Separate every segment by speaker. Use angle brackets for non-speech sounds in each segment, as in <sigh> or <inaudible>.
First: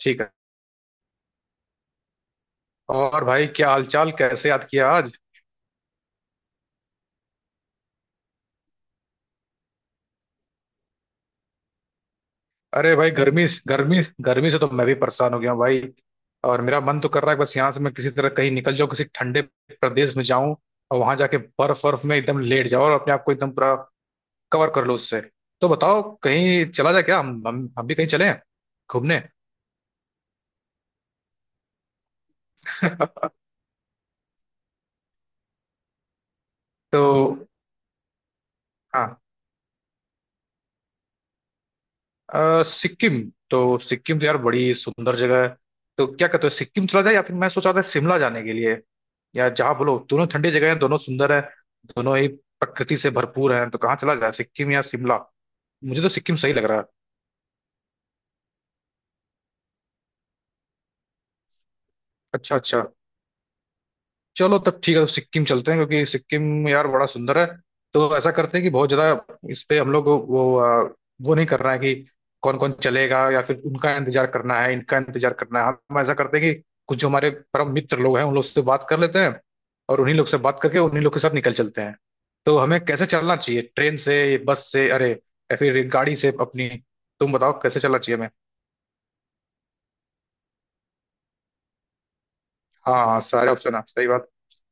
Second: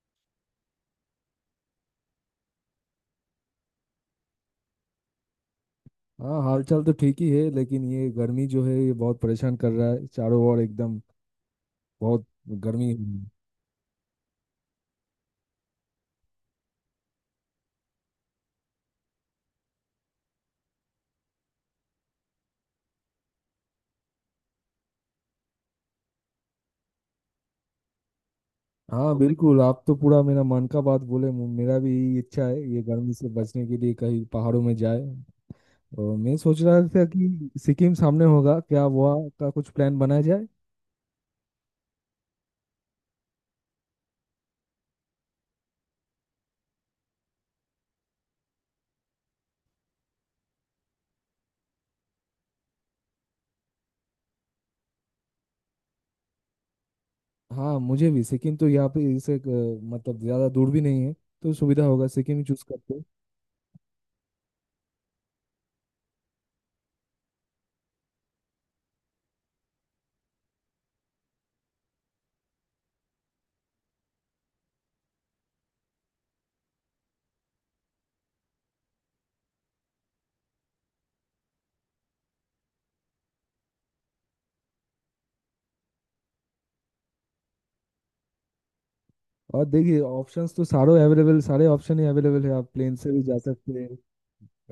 Speaker 1: ठीक है। और भाई, क्या हालचाल? कैसे याद किया आज?
Speaker 2: हाँ, हालचाल तो ठीक ही है। लेकिन ये गर्मी जो है ये बहुत परेशान कर रहा है चारों ओर एकदम बहुत गर्मी।
Speaker 1: अरे भाई,
Speaker 2: हम्म।
Speaker 1: गर्मी गर्मी। गर्मी से तो मैं भी परेशान हो गया हूँ भाई। और मेरा मन तो कर रहा है बस यहाँ से मैं किसी तरह कहीं निकल जाऊँ, किसी ठंडे प्रदेश में जाऊँ। और वहां जाके बर्फ बर्फ में एकदम लेट जाओ और अपने आप को एकदम पूरा कवर कर लो उससे। तो बताओ, कहीं चला जाए क्या? हम भी कहीं चले
Speaker 2: हाँ
Speaker 1: घूमने।
Speaker 2: बिल्कुल, आप तो पूरा मेरा मन का बात बोले। मेरा भी यही इच्छा है ये गर्मी से बचने के लिए कहीं पहाड़ों में जाए। और मैं सोच रहा
Speaker 1: तो
Speaker 2: था कि सिक्किम सामने होगा क्या,
Speaker 1: हाँ,
Speaker 2: वहाँ का कुछ प्लान बनाया जाए।
Speaker 1: सिक्किम। तो सिक्किम तो यार बड़ी सुंदर जगह है। तो क्या कहते हो, सिक्किम चला जाए या फिर मैं सोचा था शिमला जाने के लिए? यार जहाँ बोलो, दोनों ठंडी जगह हैं, दोनों सुंदर हैं। दोनों ही प्रकृति से भरपूर हैं। तो कहाँ चला जाए, सिक्किम या शिमला? मुझे तो सिक्किम सही लग रहा है।
Speaker 2: हाँ, मुझे भी सिक्किम तो यहाँ पे इससे मतलब ज़्यादा दूर भी नहीं है, तो सुविधा होगा, सिक्किम ही
Speaker 1: अच्छा
Speaker 2: चूज
Speaker 1: अच्छा।
Speaker 2: करते हैं।
Speaker 1: चलो तब ठीक है, तो सिक्किम चलते हैं क्योंकि सिक्किम यार बड़ा सुंदर है। तो ऐसा करते हैं कि बहुत ज्यादा इस पे हम लोग को वो नहीं करना है कि कौन कौन चलेगा या फिर उनका इंतजार करना है, इनका इंतजार करना है। हम ऐसा करते हैं कि कुछ जो हमारे परम मित्र लोग हैं उन लोग से बात कर लेते हैं, और उन्हीं लोग से बात करके उन्हीं लोग के साथ निकल चलते हैं। तो हमें कैसे चलना चाहिए, ट्रेन से, बस से, अरे या फिर गाड़ी से अपनी? तुम बताओ, कैसे चलना चाहिए हमें।
Speaker 2: और देखिए ऑप्शंस तो सारे अवेलेबल, सारे ऑप्शन ही अवेलेबल है। आप प्लेन
Speaker 1: हाँ
Speaker 2: से
Speaker 1: हाँ,
Speaker 2: भी जा
Speaker 1: सारे
Speaker 2: सकते
Speaker 1: ऑप्शन है,
Speaker 2: हैं,
Speaker 1: सही बात।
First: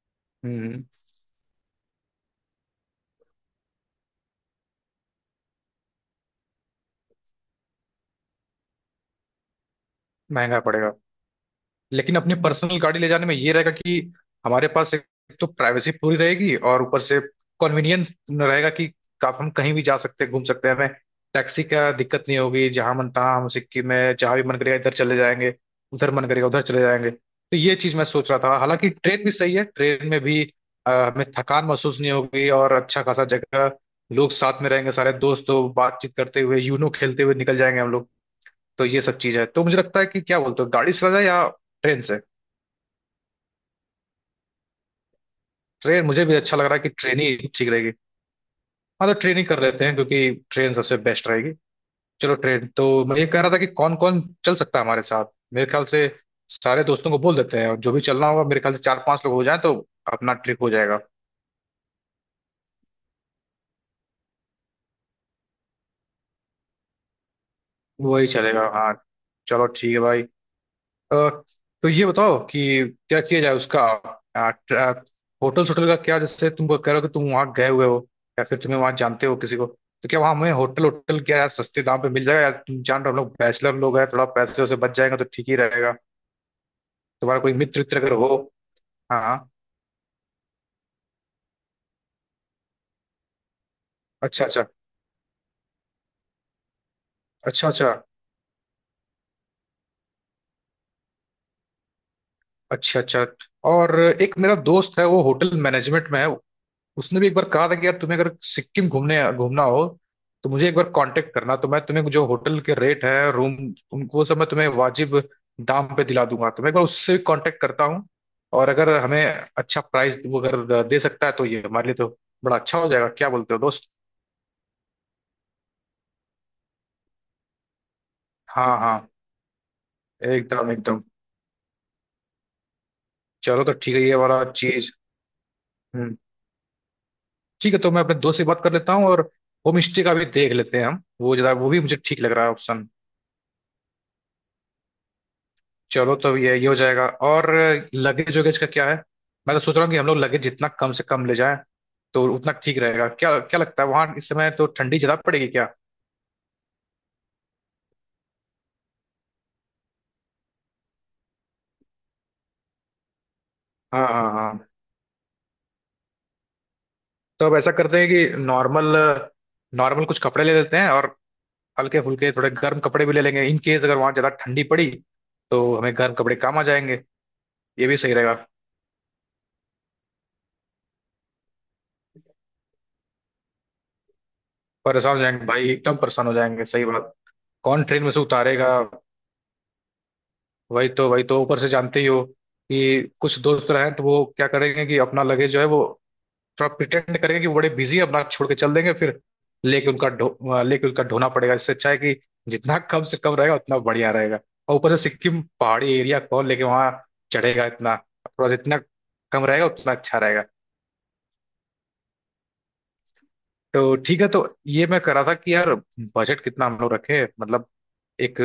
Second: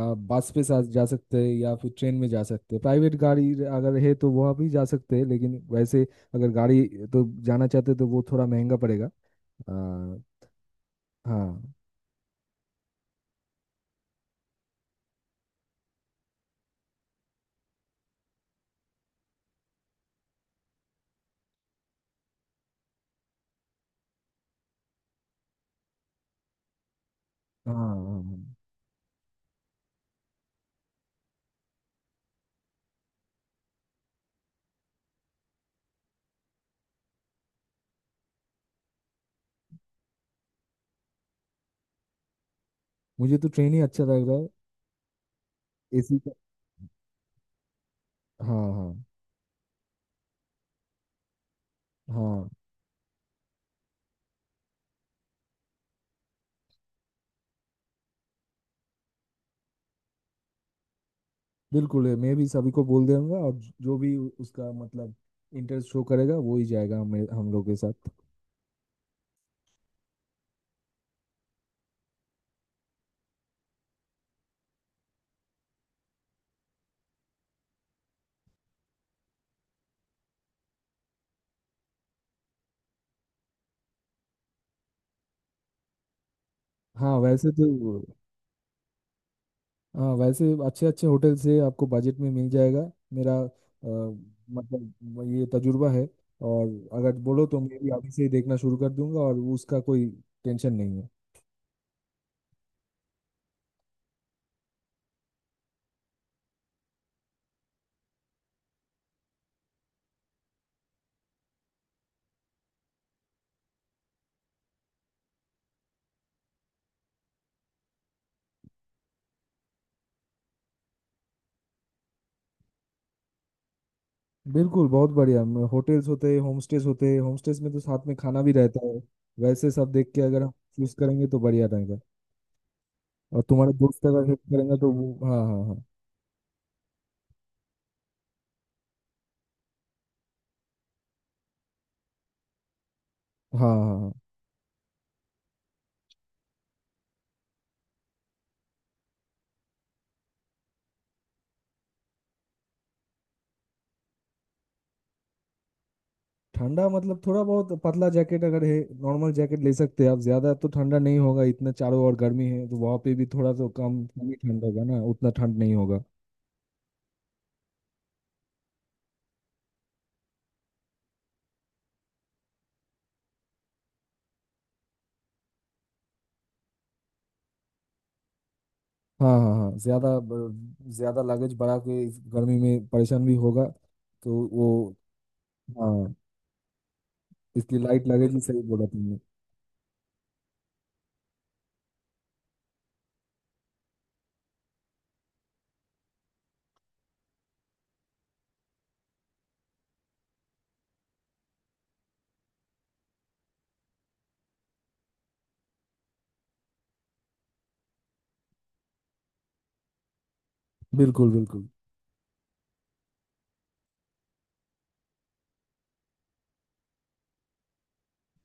Speaker 2: आप बस पे
Speaker 1: हम्म।
Speaker 2: जा सकते हैं, या फिर ट्रेन में जा सकते हैं। प्राइवेट गाड़ी अगर है तो वहाँ भी जा सकते हैं, लेकिन वैसे अगर गाड़ी तो जाना चाहते हैं तो वो थोड़ा महंगा पड़ेगा। हाँ।
Speaker 1: महंगा पड़ेगा।
Speaker 2: हाँ
Speaker 1: लेकिन अपनी पर्सनल गाड़ी ले जाने में ये रहेगा कि हमारे पास एक तो प्राइवेसी पूरी रहेगी, और ऊपर से कन्वीनियंस रहेगा कि आप हम कहीं भी जा सकते हैं, घूम सकते हैं, हमें टैक्सी का दिक्कत नहीं होगी। जहां मन तहाँ हम सिक्किम में जहां भी मन करेगा इधर चले जाएंगे, उधर मन करेगा उधर चले जाएंगे। तो
Speaker 2: हाँ
Speaker 1: ये चीज मैं सोच रहा
Speaker 2: हाँ।
Speaker 1: था, हालांकि ट्रेन भी सही है। ट्रेन में भी हमें थकान महसूस नहीं होगी, और अच्छा खासा जगह, लोग साथ में रहेंगे सारे दोस्त, तो बातचीत करते हुए, यूनो खेलते हुए निकल जाएंगे हम लोग। तो ये सब चीज है, तो मुझे लगता है कि क्या बोलते हो, गाड़ी से जाए या ट्रेन से?
Speaker 2: मुझे तो ट्रेन ही अच्छा लग रहा है।
Speaker 1: ट्रेन
Speaker 2: एसी
Speaker 1: मुझे
Speaker 2: का।
Speaker 1: भी अच्छा लग रहा है कि ट्रेन ही ठीक रहेगी।
Speaker 2: हाँ हाँ।
Speaker 1: हाँ, तो ट्रेन ही कर लेते हैं क्योंकि ट्रेन सबसे बेस्ट रहेगी। चलो
Speaker 2: हाँ
Speaker 1: ट्रेन। तो मैं ये कह रहा था कि कौन कौन चल सकता है हमारे साथ। मेरे ख्याल से सारे दोस्तों को बोल देते हैं, और जो भी चलना होगा, मेरे ख्याल से चार पांच लोग हो जाए तो अपना ट्रिप हो जाएगा।
Speaker 2: बिल्कुल है, मैं भी सभी को बोल दूंगा। और जो भी उसका मतलब इंटरेस्ट शो करेगा वो ही जाएगा हमें हम लोग के साथ।
Speaker 1: वही चलेगा, हाँ। चलो ठीक है भाई। अ, तो ये बताओ कि क्या किया जाए उसका। अ, ट्र- होटल, होटल का क्या? जैसे तुम कह रहे हो कि तुम वहां गए हुए हो, या फिर तुम्हें वहां जानते हो किसी को। तो क्या वहां हमें होटल, होटल क्या यार, सस्ते दाम पे मिल जाएगा? यार तुम जान रहे हो हम लोग बैचलर लोग हैं, थोड़ा पैसे वैसे बच जाएगा तो ठीक ही रहेगा।
Speaker 2: हाँ
Speaker 1: तुम्हारा
Speaker 2: वैसे
Speaker 1: कोई
Speaker 2: तो।
Speaker 1: मित्र मित्र अगर हो। हाँ हाँ।
Speaker 2: हाँ वैसे अच्छे अच्छे होटल से आपको बजट में मिल जाएगा, मेरा
Speaker 1: अच्छा अच्छा।
Speaker 2: मतलब ये तजुर्बा है। और अगर बोलो तो
Speaker 1: अच्छा
Speaker 2: मैं भी
Speaker 1: अच्छा।
Speaker 2: अभी से ही देखना शुरू कर दूंगा, और उसका कोई टेंशन नहीं है।
Speaker 1: अच्छा अच्छा। और एक मेरा दोस्त है, वो होटल मैनेजमेंट में है। उसने भी एक बार कहा था कि यार तुम्हें अगर सिक्किम घूमने घूमना हो, तो मुझे एक बार कांटेक्ट करना, तो मैं तुम्हें जो होटल के रेट है, रूम, उनको वो सब मैं तुम्हें वाजिब दाम पे दिला दूंगा। तो मैं एक बार उससे कांटेक्ट करता हूँ, और अगर हमें अच्छा प्राइस वो अगर दे सकता है तो ये हमारे लिए तो बड़ा अच्छा हो जाएगा। क्या बोलते हो दोस्त?
Speaker 2: बिल्कुल बहुत बढ़िया, होटल्स होते हैं, होम स्टेज होते हैं। होम स्टेज में तो साथ में खाना भी
Speaker 1: हाँ
Speaker 2: रहता है।
Speaker 1: हाँ,
Speaker 2: वैसे सब देख के अगर हम
Speaker 1: एकदम
Speaker 2: चूज
Speaker 1: एकदम।
Speaker 2: करेंगे तो बढ़िया रहेगा। और
Speaker 1: चलो
Speaker 2: तुम्हारे
Speaker 1: तो ठीक है,
Speaker 2: दोस्त
Speaker 1: ये
Speaker 2: अगर हेल्प
Speaker 1: वाला
Speaker 2: करेंगे तो
Speaker 1: चीज।
Speaker 2: वो हाँ हाँ हाँ।
Speaker 1: हम्म। ठीक है, तो मैं अपने दोस्त से बात कर लेता हूँ, और होम स्टे का भी देख लेते हैं हम, वो जरा वो भी मुझे ठीक लग रहा है ऑप्शन।
Speaker 2: हाँ हाँ हाँ।
Speaker 1: चलो, तो ये हो जाएगा। और लगेज वगेज का क्या है? मैं तो सोच रहा हूँ कि हम लोग लगेज जितना कम से कम ले जाएं तो उतना ठीक रहेगा। क्या क्या लगता है वहां इस समय, तो ठंडी ज्यादा पड़ेगी क्या?
Speaker 2: ठंडा मतलब थोड़ा बहुत पतला जैकेट अगर है, नॉर्मल जैकेट ले सकते हैं आप। ज्यादा तो ठंडा नहीं होगा इतना, चारों ओर गर्मी है तो वहाँ पे भी थोड़ा तो कम
Speaker 1: हाँ
Speaker 2: कम
Speaker 1: हाँ
Speaker 2: ही ठंड
Speaker 1: हाँ।
Speaker 2: होगा ना, उतना ठंड नहीं होगा।
Speaker 1: तो अब ऐसा करते हैं कि नॉर्मल नॉर्मल कुछ कपड़े ले लेते हैं, और हल्के फुल्के थोड़े गर्म कपड़े भी ले लेंगे इन केस अगर वहाँ ज़्यादा ठंडी पड़ी तो हमें गर्म कपड़े काम आ जाएंगे। ये भी सही रहेगा।
Speaker 2: हाँ हाँ हाँ। ज्यादा लगेज बढ़ा के इस गर्मी में परेशान भी होगा तो वो।
Speaker 1: परेशान हो जाएंगे भाई, एकदम
Speaker 2: हाँ,
Speaker 1: परेशान हो जाएंगे, सही बात।
Speaker 2: इसलिए
Speaker 1: कौन ट्रेन
Speaker 2: लाइट
Speaker 1: में से
Speaker 2: लगेज ही सही
Speaker 1: उतारेगा?
Speaker 2: बोला तुमने।
Speaker 1: वही तो ऊपर से जानते ही हो कि कुछ दोस्त रहे हैं, तो वो क्या करेंगे कि अपना लगेज जो है वो थोड़ा प्रिटेंड करेंगे कि वो बड़े बिजी है, अपना छोड़ के चल देंगे, फिर लेके उनका ढो लेके उनका ढोना पड़ेगा। इससे अच्छा है कि जितना कम से कम रहेगा उतना बढ़िया रहेगा। और ऊपर से सिक्किम पहाड़ी एरिया, कौन लेके वहाँ चढ़ेगा इतना? थोड़ा, जितना कम रहेगा उतना अच्छा रहेगा।
Speaker 2: बिल्कुल बिल्कुल।
Speaker 1: तो ठीक है, तो ये मैं कह रहा था कि यार बजट कितना हम लोग रखें, मतलब एक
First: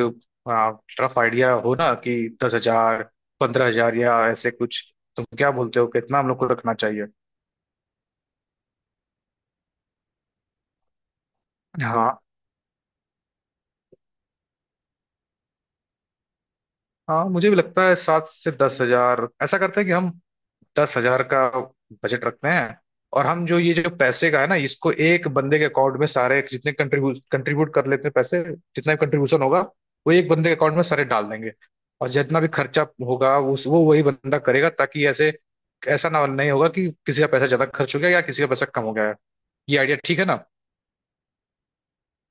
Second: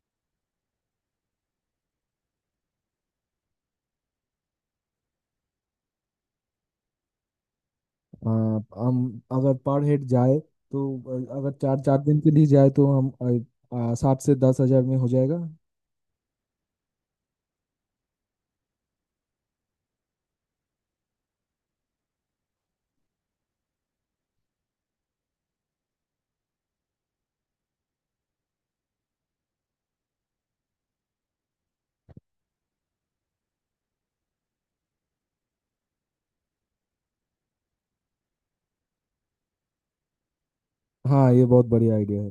Speaker 1: रफ आइडिया हो ना कि 10,000, 15,000 या ऐसे कुछ। तुम क्या बोलते हो, कितना हम लोग को रखना चाहिए?
Speaker 2: हाँ, हम अगर पर हेड जाए तो अगर चार चार
Speaker 1: हाँ
Speaker 2: दिन के लिए जाए तो हम 7 से 10 हज़ार में हो जाएगा।
Speaker 1: हाँ, मुझे भी लगता है 7 से 10 हजार। ऐसा करते हैं कि हम 10,000 का बजट रखते हैं। और हम जो ये जो पैसे का है ना, इसको एक बंदे के अकाउंट में सारे जितने कंट्रीब्यूट कंट्रीब्यूट कर लेते हैं, पैसे जितना भी कंट्रीब्यूशन होगा वो एक बंदे के अकाउंट में सारे डाल देंगे। और जितना भी खर्चा होगा उस वो वही बंदा करेगा, ताकि ऐसे ऐसा ना नहीं होगा कि किसी का पैसा ज्यादा खर्च हो गया या किसी का पैसा कम हो गया है। ये आइडिया ठीक है ना?
Speaker 2: हाँ ये बहुत बढ़िया आइडिया है।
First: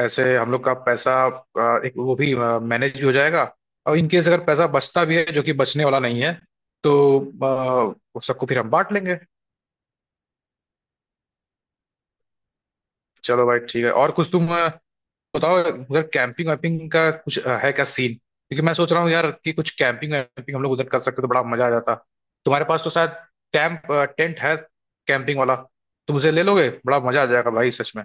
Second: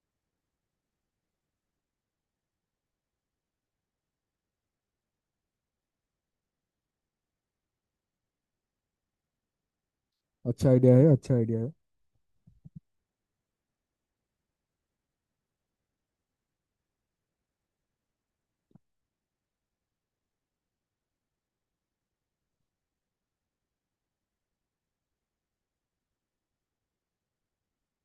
Speaker 1: ऐसे हम लोग का पैसा एक वो भी मैनेज भी हो जाएगा, और इन केस अगर पैसा बचता भी है, जो कि बचने वाला नहीं है, तो सबको फिर हम बांट लेंगे।
Speaker 2: अच्छा आइडिया है, अच्छा आइडिया है।
Speaker 1: चलो भाई ठीक है। और कुछ तुम बताओ। उधर कैंपिंग वैम्पिंग का कुछ है क्या सीन? क्योंकि मैं सोच रहा हूँ यार कि कुछ कैंपिंग वैम्पिंग हम लोग उधर कर सकते तो बड़ा मजा आ जाता। तुम्हारे पास तो शायद कैंप, टेंट है कैंपिंग वाला। तुम उसे ले लोगे, बड़ा मजा आ जाएगा भाई, सच में।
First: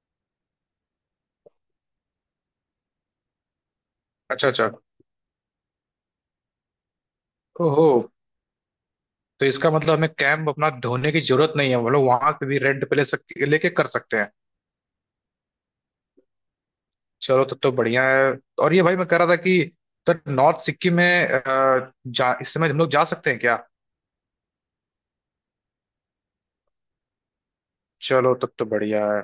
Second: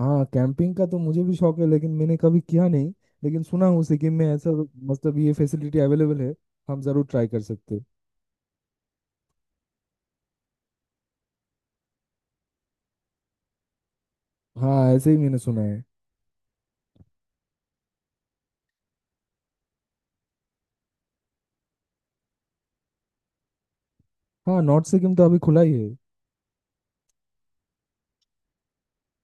Speaker 2: हाँ कैंपिंग का तो मुझे भी शौक है, लेकिन मैंने कभी किया नहीं। लेकिन सुना हूँ सिक्किम में
Speaker 1: अच्छा
Speaker 2: ऐसा
Speaker 1: अच्छा।
Speaker 2: मतलब ये फैसिलिटी अवेलेबल है, हम जरूर ट्राई कर सकते हैं।
Speaker 1: ओहो। तो इसका मतलब हमें कैंप अपना ढोने की जरूरत नहीं है, हम लोग वहां पे भी रेंट पे ले सकते, लेके कर सकते हैं।
Speaker 2: हाँ ऐसे ही मैंने सुना है।
Speaker 1: चलो तब तो बढ़िया है। और ये भाई मैं कह रहा था कि तो नॉर्थ सिक्किम में अ, जा इस समय हम लोग जा सकते हैं क्या?
Speaker 2: हाँ नॉर्थ सिक्किम तो अभी खुला ही है।
Speaker 1: चलो तब तो बढ़िया है।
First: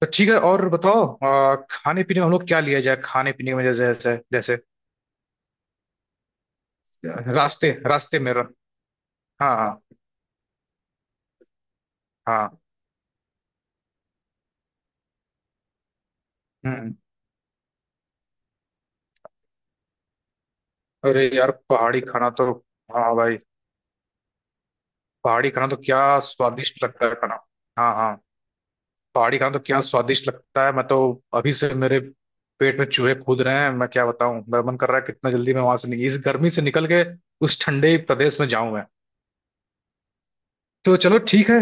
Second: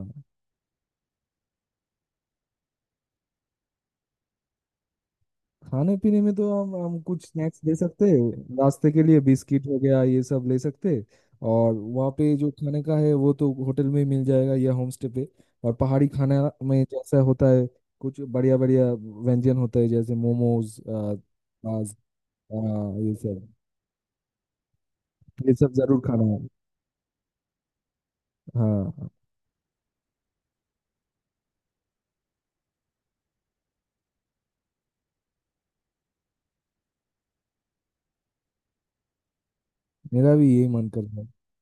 Speaker 1: तो ठीक है, और बताओ, खाने पीने में हम लोग क्या लिया जाए? खाने पीने में जैसे जैसे जैसे
Speaker 2: खाने पीने में तो हम कुछ स्नैक्स
Speaker 1: रास्ते
Speaker 2: ले सकते
Speaker 1: रास्ते में
Speaker 2: हैं, रास्ते के लिए
Speaker 1: हाँ
Speaker 2: बिस्किट हो
Speaker 1: हाँ
Speaker 2: गया ये सब ले सकते हैं। और वहाँ पे
Speaker 1: हाँ।
Speaker 2: जो खाने का है वो तो होटल में मिल जाएगा या होम स्टे पे। और पहाड़ी खाना में
Speaker 1: हम्म।
Speaker 2: जैसा होता है, कुछ बढ़िया बढ़िया व्यंजन होता है जैसे मोमोज। आ,
Speaker 1: अरे यार,
Speaker 2: आ,
Speaker 1: पहाड़ी खाना तो।
Speaker 2: आ, ये
Speaker 1: हाँ भाई,
Speaker 2: सब,
Speaker 1: पहाड़ी
Speaker 2: ये
Speaker 1: खाना
Speaker 2: सब
Speaker 1: तो
Speaker 2: जरूर
Speaker 1: क्या
Speaker 2: खाना है।
Speaker 1: स्वादिष्ट लगता है खाना। हाँ हाँ।
Speaker 2: हाँ हाँ,
Speaker 1: पहाड़ी खाना तो क्या स्वादिष्ट लगता है, मैं तो अभी से मेरे पेट में चूहे कूद रहे हैं। मैं क्या बताऊं, मेरा मन कर रहा है कितना जल्दी मैं वहां से इस गर्मी से निकल के उस ठंडे प्रदेश में जाऊं मैं।
Speaker 2: मेरा भी यही मन
Speaker 1: तो
Speaker 2: कर
Speaker 1: चलो
Speaker 2: रहा है।
Speaker 1: ठीक है।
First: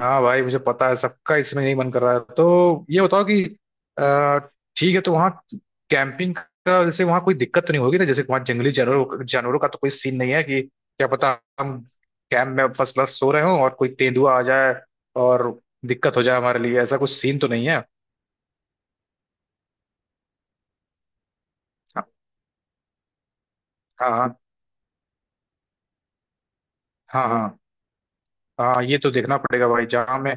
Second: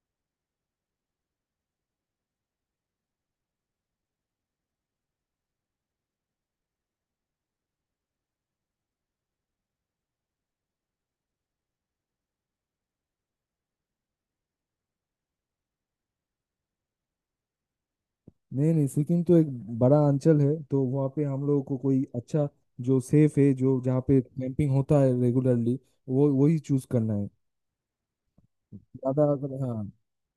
Speaker 1: हाँ भाई, मुझे पता है सबका इसमें यही मन कर रहा है। तो ये बताओ कि अ, ठीक है, तो वहाँ कैंपिंग का, जैसे वहाँ कोई दिक्कत तो नहीं होगी ना, जैसे वहाँ जंगली जानवरों जानवरों का तो कोई सीन नहीं है कि क्या पता हम कैंप में फर्स्ट क्लास सो रहे हों और कोई तेंदुआ आ जाए और दिक्कत हो जाए हमारे लिए? ऐसा कुछ सीन तो नहीं है?
Speaker 2: नहीं नहीं, सिक्किम तो एक बड़ा अंचल है, तो वहाँ पे हम लोगों को कोई
Speaker 1: हाँ
Speaker 2: अच्छा जो सेफ है, जो जहाँ पे
Speaker 1: हाँ
Speaker 2: कैंपिंग होता है रेगुलरली, वो वही चूज करना
Speaker 1: हाँ।
Speaker 2: है।
Speaker 1: हाँ हाँ हाँ। ये तो
Speaker 2: ज्यादा
Speaker 1: देखना
Speaker 2: अगर
Speaker 1: पड़ेगा
Speaker 2: हाँ।
Speaker 1: भाई जहाँ में।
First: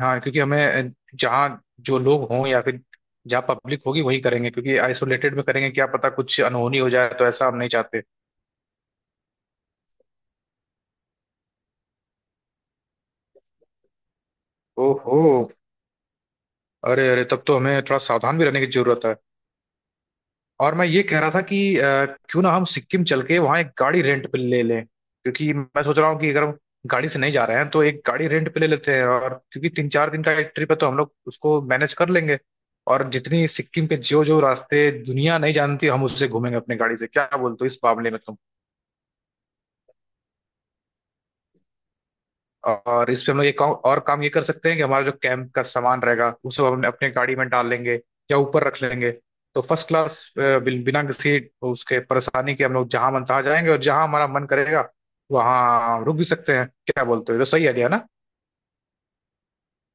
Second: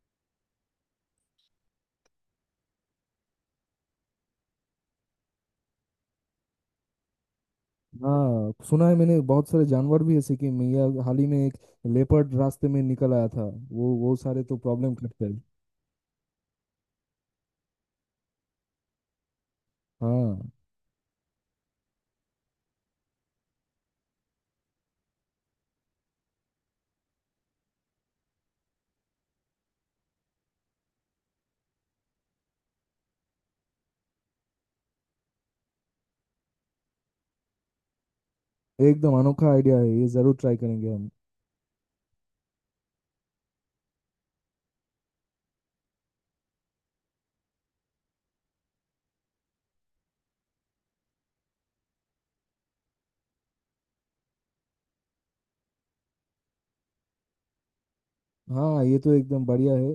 Speaker 1: हाँ, क्योंकि हमें जहाँ जो लोग हों या फिर जहाँ पब्लिक होगी वही करेंगे, क्योंकि आइसोलेटेड में करेंगे क्या पता कुछ अनहोनी हो जाए, तो ऐसा हम नहीं चाहते।
Speaker 2: हाँ सुना है मैंने बहुत सारे जानवर भी है सिक्किम में, या हाल ही में एक लेपर्ड रास्ते में निकल आया था। वो सारे तो प्रॉब्लम
Speaker 1: ओहो।
Speaker 2: करते हैं।
Speaker 1: अरे अरे, तब तो हमें थोड़ा सावधान भी रहने की जरूरत है।
Speaker 2: हाँ
Speaker 1: और मैं ये कह रहा था कि क्यों ना हम सिक्किम चल के वहाँ एक गाड़ी रेंट पे ले लें? क्योंकि मैं सोच रहा हूँ कि अगर हम गाड़ी से नहीं जा रहे हैं तो एक गाड़ी रेंट पे ले लेते हैं, और क्योंकि 3-4 दिन का एक ट्रिप है तो हम लोग उसको मैनेज कर लेंगे। और जितनी सिक्किम के जो जो रास्ते दुनिया नहीं जानती, हम उससे घूमेंगे अपनी गाड़ी से। क्या बोलते हो इस मामले में तुम?
Speaker 2: एकदम अनोखा आइडिया है, ये जरूर ट्राई करेंगे हम।
Speaker 1: और इस पे हम लोग एक और काम ये कर सकते हैं कि हमारा जो कैंप का सामान रहेगा उसे हम अपने गाड़ी में डाल लेंगे या ऊपर रख लेंगे। तो फर्स्ट क्लास बिना किसी उसके परेशानी के हम लोग जहां मन तहां जाएंगे, और जहां हमारा मन करेगा वहां रुक भी सकते हैं। क्या बोलते हो, ये तो सही आइडिया ना?
Speaker 2: हाँ ये तो एकदम बढ़िया है।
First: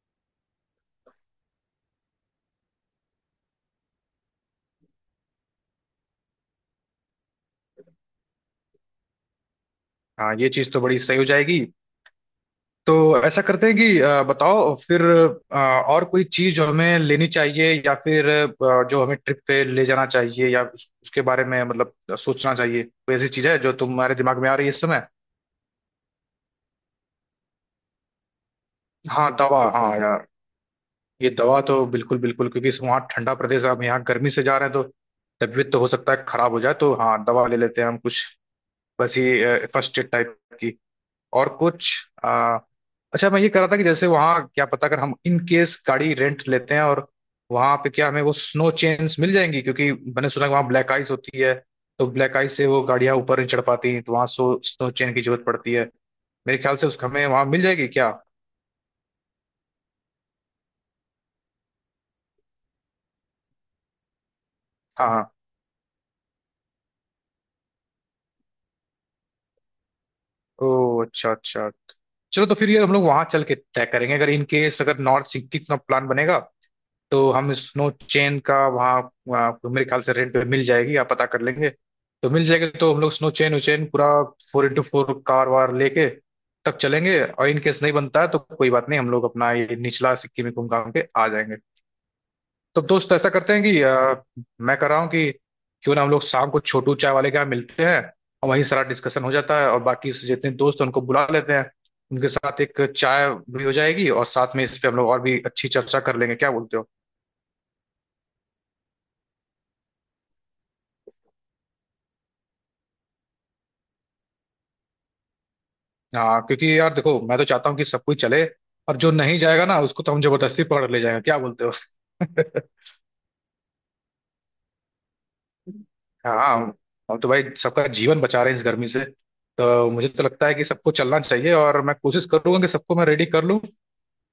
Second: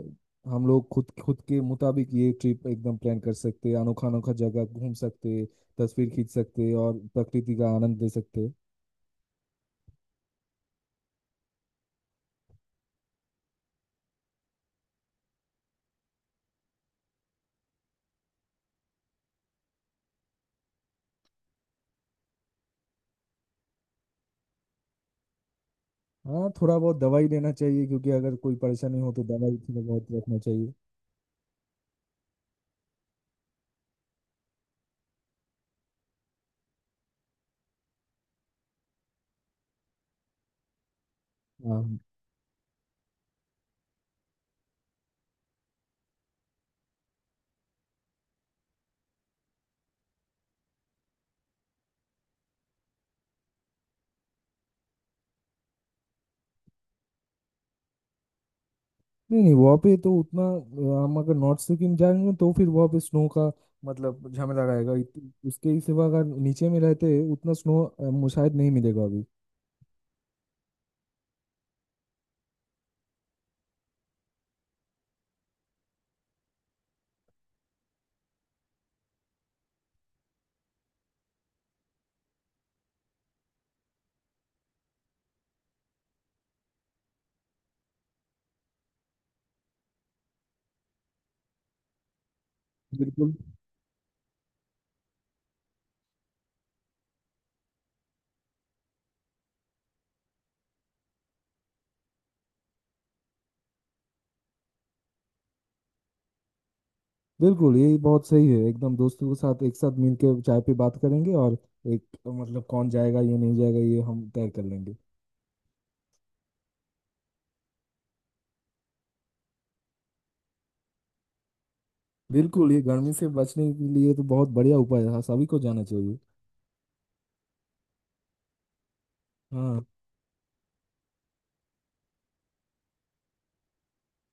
Speaker 2: हम लोग खुद खुद के मुताबिक ये ट्रिप एकदम प्लान कर सकते हैं, अनोखा अनोखा जगह घूम सकते हैं, तस्वीर खींच सकते हैं और प्रकृति का आनंद ले सकते हैं।
Speaker 1: हाँ, ये चीज तो बड़ी सही हो जाएगी। तो ऐसा करते हैं कि बताओ फिर, और कोई चीज जो हमें लेनी चाहिए या फिर जो हमें ट्रिप पे ले जाना चाहिए या उसके बारे में मतलब सोचना चाहिए। कोई ऐसी चीज है जो तुम्हारे दिमाग में आ रही है इस समय।
Speaker 2: हाँ थोड़ा बहुत दवाई लेना चाहिए, क्योंकि अगर कोई परेशानी हो तो
Speaker 1: हाँ
Speaker 2: दवाई
Speaker 1: दवा,
Speaker 2: थोड़ा
Speaker 1: हाँ
Speaker 2: बहुत
Speaker 1: यार,
Speaker 2: रखना चाहिए।
Speaker 1: ये दवा तो बिल्कुल बिल्कुल क्योंकि वहाँ ठंडा प्रदेश है, अब यहाँ गर्मी से जा रहे हैं तो तबीयत तो हो सकता है खराब हो जाए, तो हाँ दवा ले लेते हैं हम कुछ। बस ये फर्स्ट एड टाइप की। और कुछ?
Speaker 2: हाँ।
Speaker 1: आ, अच्छा, मैं ये कह रहा था कि जैसे वहाँ क्या पता अगर हम इन केस गाड़ी रेंट लेते हैं और वहाँ पे क्या हमें वो स्नो चेन्स मिल जाएंगी, क्योंकि मैंने सुना है कि वहाँ ब्लैक आइस होती है। तो ब्लैक आइस से वो गाड़ियाँ ऊपर नहीं चढ़ पाती हैं, तो वहाँ सो स्नो चेन की जरूरत पड़ती है। मेरे ख्याल से उसका हमें वहाँ मिल जाएगी क्या?
Speaker 2: नहीं नहीं, वहाँ पे तो उतना हम अगर नॉर्थ सिक्किम जाएंगे तो फिर वहाँ पे स्नो का मतलब झमेला रहेगा।
Speaker 1: हाँ हाँ,
Speaker 2: उसके ही सिवा अगर नीचे में रहते हैं, उतना स्नो शायद नहीं मिलेगा अभी।
Speaker 1: ओ अच्छा अच्छा। चलो तो फिर ये हम लोग वहां चल के तय करेंगे। अगर इन केस अगर नॉर्थ सिटी का प्लान बनेगा तो हम स्नो चेन का वहाँ, वहाँ तो मेरे ख्याल से रेंट पे मिल जाएगी, आप पता कर लेंगे तो मिल जाएगी, तो हम लोग स्नो चेन उचेन पूरा फोर इंटू फोर कार वार लेके तब चलेंगे। और इन केस नहीं बनता है तो कोई बात नहीं, हम लोग अपना ये निचला सिक्किम में घूम घाम के आ जाएंगे। तो दोस्त, तो ऐसा
Speaker 2: बिल्कुल
Speaker 1: करते हैं कि मैं कर रहा हूँ कि क्यों ना हम लोग शाम को छोटू चाय वाले के यहाँ मिलते हैं और वहीं सारा डिस्कशन हो जाता है, और बाकी से जितने दोस्त हैं उनको बुला लेते हैं। उनके साथ एक चाय भी हो जाएगी और साथ में इस पे हम लोग और भी अच्छी चर्चा कर लेंगे। क्या बोलते हो?
Speaker 2: बिल्कुल ये बहुत सही है, एकदम दोस्तों के साथ एक साथ मिलके चाय पे बात करेंगे। और एक मतलब कौन जाएगा, ये नहीं जाएगा, ये हम तय कर लेंगे।
Speaker 1: हाँ, क्योंकि यार देखो मैं तो चाहता हूँ कि सब कोई चले, और जो नहीं जाएगा ना उसको तो हम जबरदस्ती पकड़ ले जाएंगे। क्या बोलते हो?
Speaker 2: बिल्कुल, ये गर्मी से बचने के लिए तो बहुत बढ़िया उपाय है, सभी को जाना
Speaker 1: <laughs>
Speaker 2: चाहिए।
Speaker 1: हाँ, हम तो भाई सबका जीवन बचा रहे हैं इस गर्मी से।
Speaker 2: हाँ।
Speaker 1: तो मुझे तो लगता है कि सबको चलना चाहिए, और मैं कोशिश करूंगा कि सबको मैं रेडी कर लूँ।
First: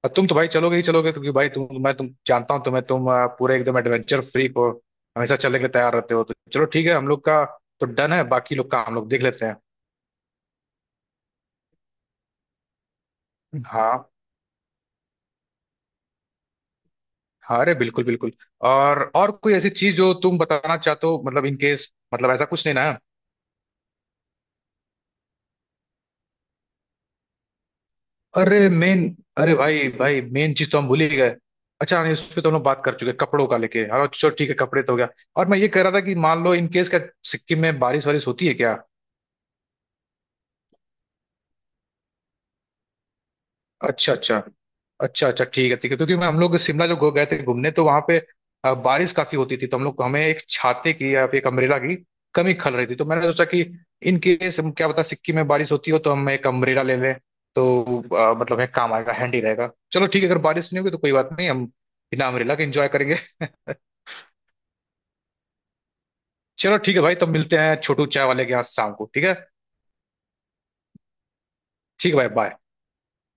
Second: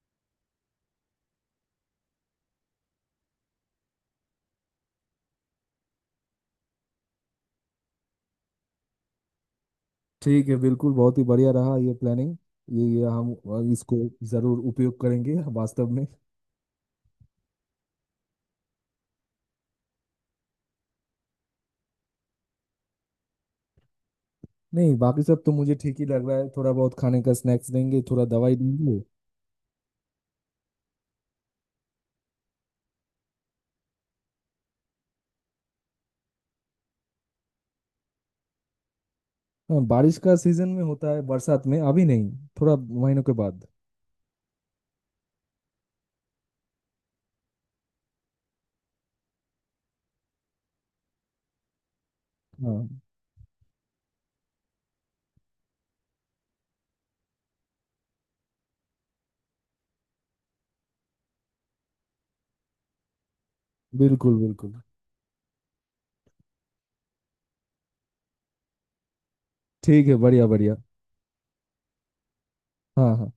Speaker 1: और तुम तो भाई चलोगे ही चलोगे, क्योंकि भाई तुम मैं तुम जानता हूँ तुम्हें, तुम पूरे एकदम एडवेंचर फ्रीक हो, हमेशा चलने के लिए तैयार रहते हो। तो चलो ठीक है, हम लोग का तो डन है, बाकी लोग का हम लोग देख लेते हैं।
Speaker 2: ठीक है, बिल्कुल बहुत ही बढ़िया रहा ये प्लानिंग। ये हम इसको
Speaker 1: हाँ
Speaker 2: ज़रूर उपयोग करेंगे वास्तव में।
Speaker 1: हाँ, अरे बिल्कुल बिल्कुल। और कोई ऐसी चीज जो तुम बताना चाहते हो, मतलब इन केस, मतलब ऐसा कुछ नहीं ना?
Speaker 2: नहीं बाकी सब तो मुझे ठीक ही लग रहा है, थोड़ा बहुत खाने का स्नैक्स देंगे, थोड़ा दवाई
Speaker 1: अरे
Speaker 2: देंगे।
Speaker 1: मेन, अरे भाई भाई मेन चीज तो हम भूल ही गए। अच्छा नहीं, उस पे तो हम लोग बात कर चुके हैं, कपड़ों का लेके, हाँ चलो ठीक है, कपड़े तो हो गया। और मैं ये कह रहा था कि मान लो इन केस क्या सिक्किम में बारिश वारिश होती है क्या?
Speaker 2: हाँ बारिश का सीजन में होता है, बरसात में अभी नहीं, थोड़ा महीनों के बाद।
Speaker 1: अच्छा अच्छा, अच्छा अच्छा, ठीक है ठीक है, क्योंकि मैं हम लोग शिमला जब गए थे घूमने तो वहां पे बारिश काफी होती थी, तो हम लोग हमें एक छाते की या फिर एक अम्ब्रेला की कमी खल
Speaker 2: हाँ
Speaker 1: रही थी। तो मैंने सोचा कि इन केस हम क्या पता सिक्किम में बारिश होती हो तो हम एक अम्ब्रेला ले लें, तो मतलब एक काम आएगा, हैंडी रहेगा। चलो ठीक है, अगर बारिश नहीं होगी तो कोई बात नहीं, हम बिना अम्ब्रेला के एंजॉय करेंगे। <laughs>
Speaker 2: बिल्कुल बिल्कुल।
Speaker 1: चलो ठीक है भाई, तब मिलते हैं छोटू चाय वाले के यहाँ शाम को, ठीक है?
Speaker 2: ठीक है, बढ़िया बढ़िया।
Speaker 1: ठीक है भाई, बाय।
Speaker 2: हाँ हाँ।